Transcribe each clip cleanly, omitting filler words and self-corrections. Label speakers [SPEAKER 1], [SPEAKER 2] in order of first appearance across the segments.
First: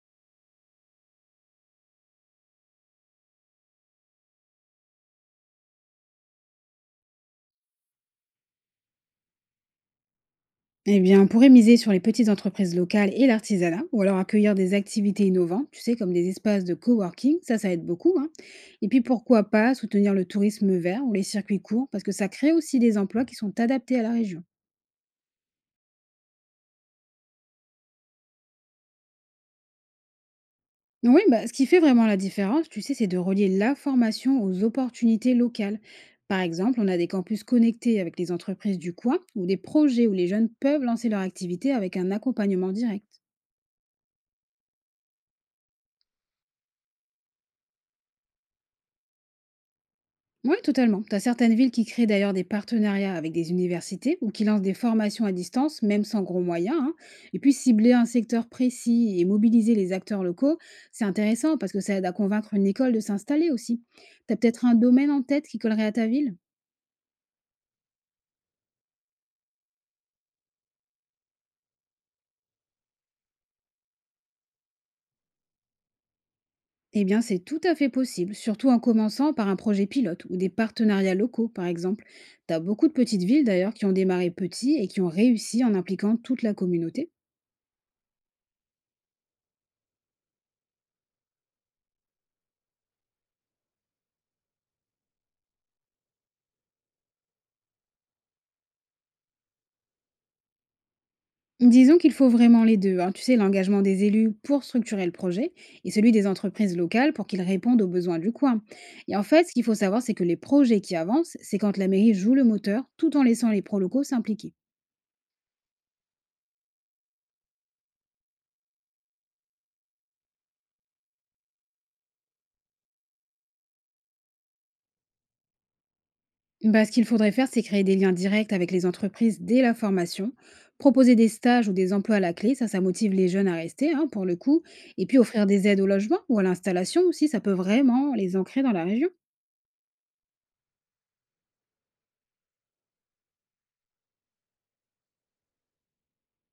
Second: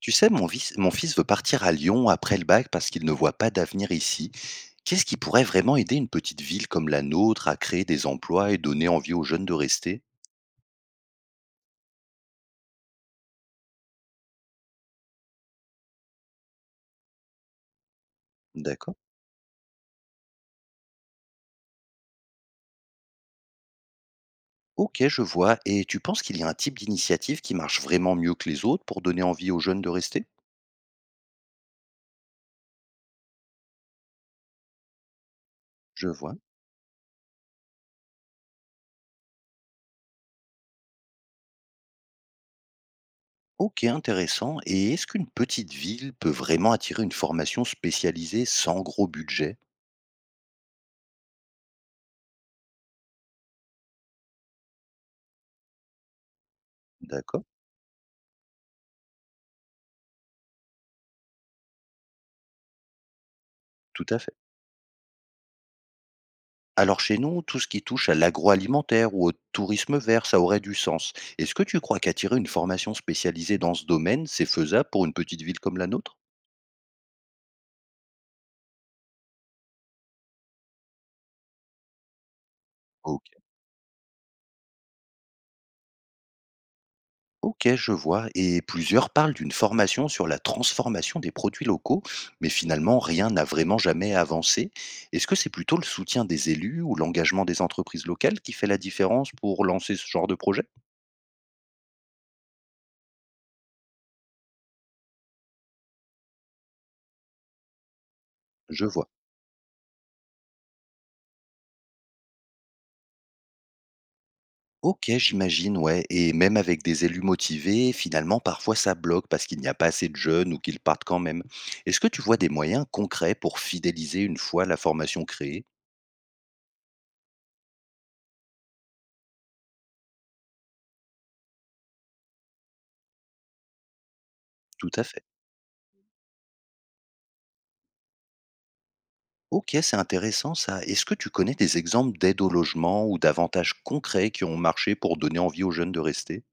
[SPEAKER 1] Tu sais, mon fils veut partir à Lyon après le bac parce qu'il ne voit pas d'avenir ici. Qu'est-ce qui pourrait vraiment aider une petite ville comme la nôtre à créer des emplois et donner envie aux jeunes de rester?
[SPEAKER 2] Eh bien, on pourrait miser sur les petites entreprises locales et l'artisanat, ou alors accueillir des activités innovantes, tu sais, comme des espaces de coworking, ça aide beaucoup, hein. Et
[SPEAKER 1] D'accord.
[SPEAKER 2] puis, pourquoi pas soutenir le tourisme vert ou les circuits courts, parce que ça crée aussi des emplois qui sont adaptés à la région.
[SPEAKER 1] Ok, je vois. Et tu penses qu'il y a un type d'initiative qui marche vraiment mieux que les autres pour donner envie aux jeunes de rester?
[SPEAKER 2] Oui, bah, ce qui fait vraiment la différence, tu sais, c'est de relier la formation aux opportunités locales.
[SPEAKER 1] Je vois.
[SPEAKER 2] Par exemple, on a des campus connectés avec les entreprises du coin, ou des projets où les jeunes peuvent lancer leur activité avec un accompagnement direct.
[SPEAKER 1] Ok, intéressant. Et est-ce qu'une petite ville peut vraiment attirer une formation spécialisée sans gros budget?
[SPEAKER 2] Oui, totalement. Tu as certaines villes qui créent d'ailleurs des partenariats avec des universités ou qui lancent des formations à distance, même sans gros moyens, hein. Et
[SPEAKER 1] D'accord.
[SPEAKER 2] puis cibler un secteur précis et mobiliser les acteurs locaux, c'est intéressant parce que ça aide à convaincre une école de s'installer aussi.
[SPEAKER 1] Tout à
[SPEAKER 2] Tu
[SPEAKER 1] fait.
[SPEAKER 2] as peut-être un domaine en tête qui collerait à ta ville.
[SPEAKER 1] Alors chez nous, tout ce qui touche à l'agroalimentaire ou au tourisme vert, ça aurait du sens. Est-ce que tu crois qu'attirer une formation spécialisée dans ce domaine, c'est faisable pour une petite ville comme la nôtre?
[SPEAKER 2] Eh bien, c'est tout à fait possible, surtout en commençant par un projet pilote ou des partenariats locaux, par exemple. T'as beaucoup de petites
[SPEAKER 1] Ok.
[SPEAKER 2] villes d'ailleurs qui ont démarré petits et qui ont réussi en impliquant toute la communauté.
[SPEAKER 1] Ok, je vois. Et plusieurs parlent d'une formation sur la transformation des produits locaux, mais finalement, rien n'a vraiment jamais avancé. Est-ce que c'est plutôt le soutien des élus ou l'engagement des entreprises locales qui fait la différence pour lancer ce genre de projet?
[SPEAKER 2] Disons qu'il faut vraiment les deux, hein. Tu sais, l'engagement des élus pour structurer le projet et celui des entreprises locales pour qu'ils répondent aux besoins du coin.
[SPEAKER 1] Je vois.
[SPEAKER 2] Et en fait, ce qu'il faut savoir, c'est que les projets qui avancent, c'est quand la mairie joue le moteur tout en laissant les pros locaux s'impliquer.
[SPEAKER 1] OK, j'imagine, ouais, et même avec des élus motivés, finalement, parfois ça bloque parce qu'il n'y a pas assez de jeunes ou qu'ils partent quand même. Est-ce que tu vois des moyens concrets pour fidéliser une fois la formation créée?
[SPEAKER 2] Bah, ce qu'il faudrait faire, c'est créer des liens directs avec les entreprises dès la formation, proposer des stages ou des emplois à la clé, ça motive les jeunes à rester, hein, pour le coup,
[SPEAKER 1] Tout à
[SPEAKER 2] et puis
[SPEAKER 1] fait.
[SPEAKER 2] offrir des aides au logement ou à l'installation aussi, ça peut vraiment les ancrer dans la région.
[SPEAKER 1] OK, c'est intéressant ça. Est-ce que tu connais des exemples d'aide au logement ou d'avantages concrets qui ont marché pour donner envie aux jeunes de rester?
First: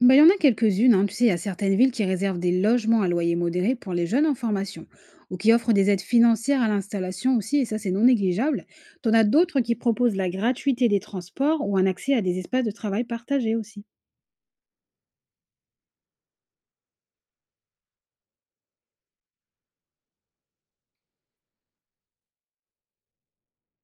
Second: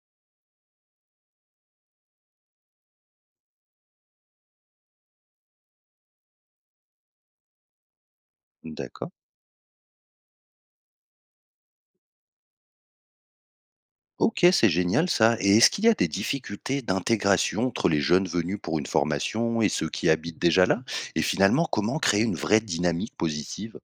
[SPEAKER 2] Bah, il y en a quelques-unes, hein, tu sais, il y a certaines villes qui réservent des logements à loyer modéré pour les jeunes en formation, ou qui offrent des aides financières à l'installation aussi, et ça c'est non négligeable.
[SPEAKER 1] D'accord.
[SPEAKER 2] T'en as d'autres qui proposent la gratuité des transports ou un accès à des espaces de travail partagés aussi.
[SPEAKER 1] OK, c'est génial ça, et est-ce qu'il y a des difficultés d'intégration entre les jeunes venus pour une formation et ceux qui habitent déjà là? Et finalement, comment créer une vraie dynamique positive?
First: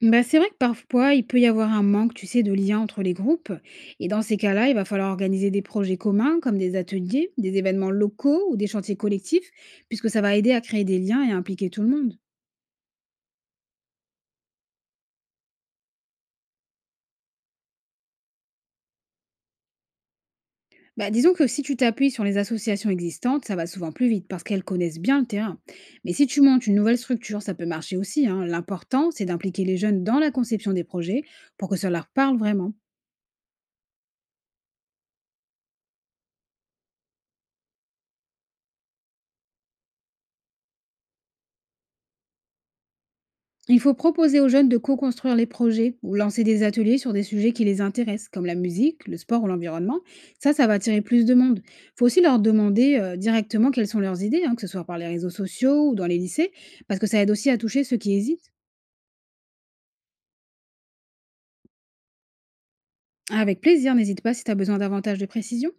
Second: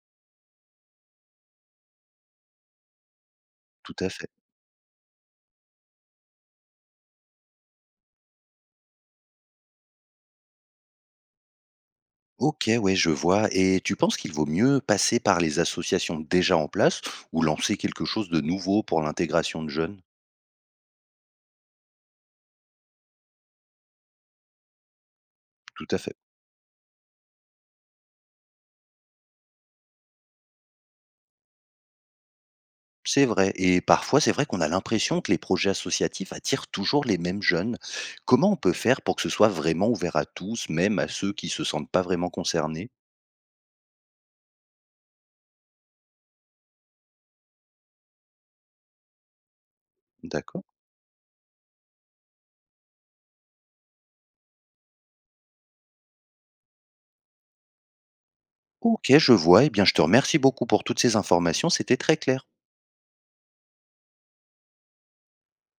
[SPEAKER 2] Bah, c'est vrai que parfois, il peut y avoir un manque, tu sais, de lien entre les groupes.
[SPEAKER 1] Tout
[SPEAKER 2] Et
[SPEAKER 1] à
[SPEAKER 2] dans
[SPEAKER 1] fait.
[SPEAKER 2] ces cas-là, il va falloir organiser des projets communs, comme des ateliers, des événements locaux ou des chantiers collectifs, puisque ça va aider à créer des liens et à impliquer tout le monde.
[SPEAKER 1] OK, ouais, je vois. Et tu penses qu'il vaut mieux passer par les associations déjà en place ou lancer quelque chose de nouveau pour l'intégration de jeunes?
[SPEAKER 2] Bah, disons que si tu t'appuies sur les associations existantes, ça va souvent plus vite parce qu'elles connaissent bien le terrain.
[SPEAKER 1] Tout à
[SPEAKER 2] Mais
[SPEAKER 1] fait.
[SPEAKER 2] si tu montes une nouvelle structure, ça peut marcher aussi, hein. L'important, c'est d'impliquer les jeunes dans la conception des projets pour que ça leur parle vraiment.
[SPEAKER 1] C'est vrai. Et parfois, c'est vrai qu'on a l'impression que les projets associatifs attirent toujours les mêmes jeunes. Comment on peut faire pour que ce soit vraiment ouvert à tous, même à ceux qui se sentent pas vraiment concernés?
[SPEAKER 2] Il faut proposer aux jeunes de co-construire les projets ou lancer des ateliers sur des sujets qui les intéressent, comme la musique, le sport ou l'environnement. Ça,
[SPEAKER 1] D'accord.
[SPEAKER 2] ça va attirer plus de monde. Il faut aussi leur demander directement quelles sont leurs idées, hein, que ce soit par les réseaux sociaux ou dans les lycées, parce que ça aide aussi à toucher ceux qui hésitent.
[SPEAKER 1] OK, je vois. Eh bien, je te remercie beaucoup pour toutes ces informations. C'était très clair.
[SPEAKER 2] Avec plaisir, n'hésite pas si tu as besoin davantage de précision.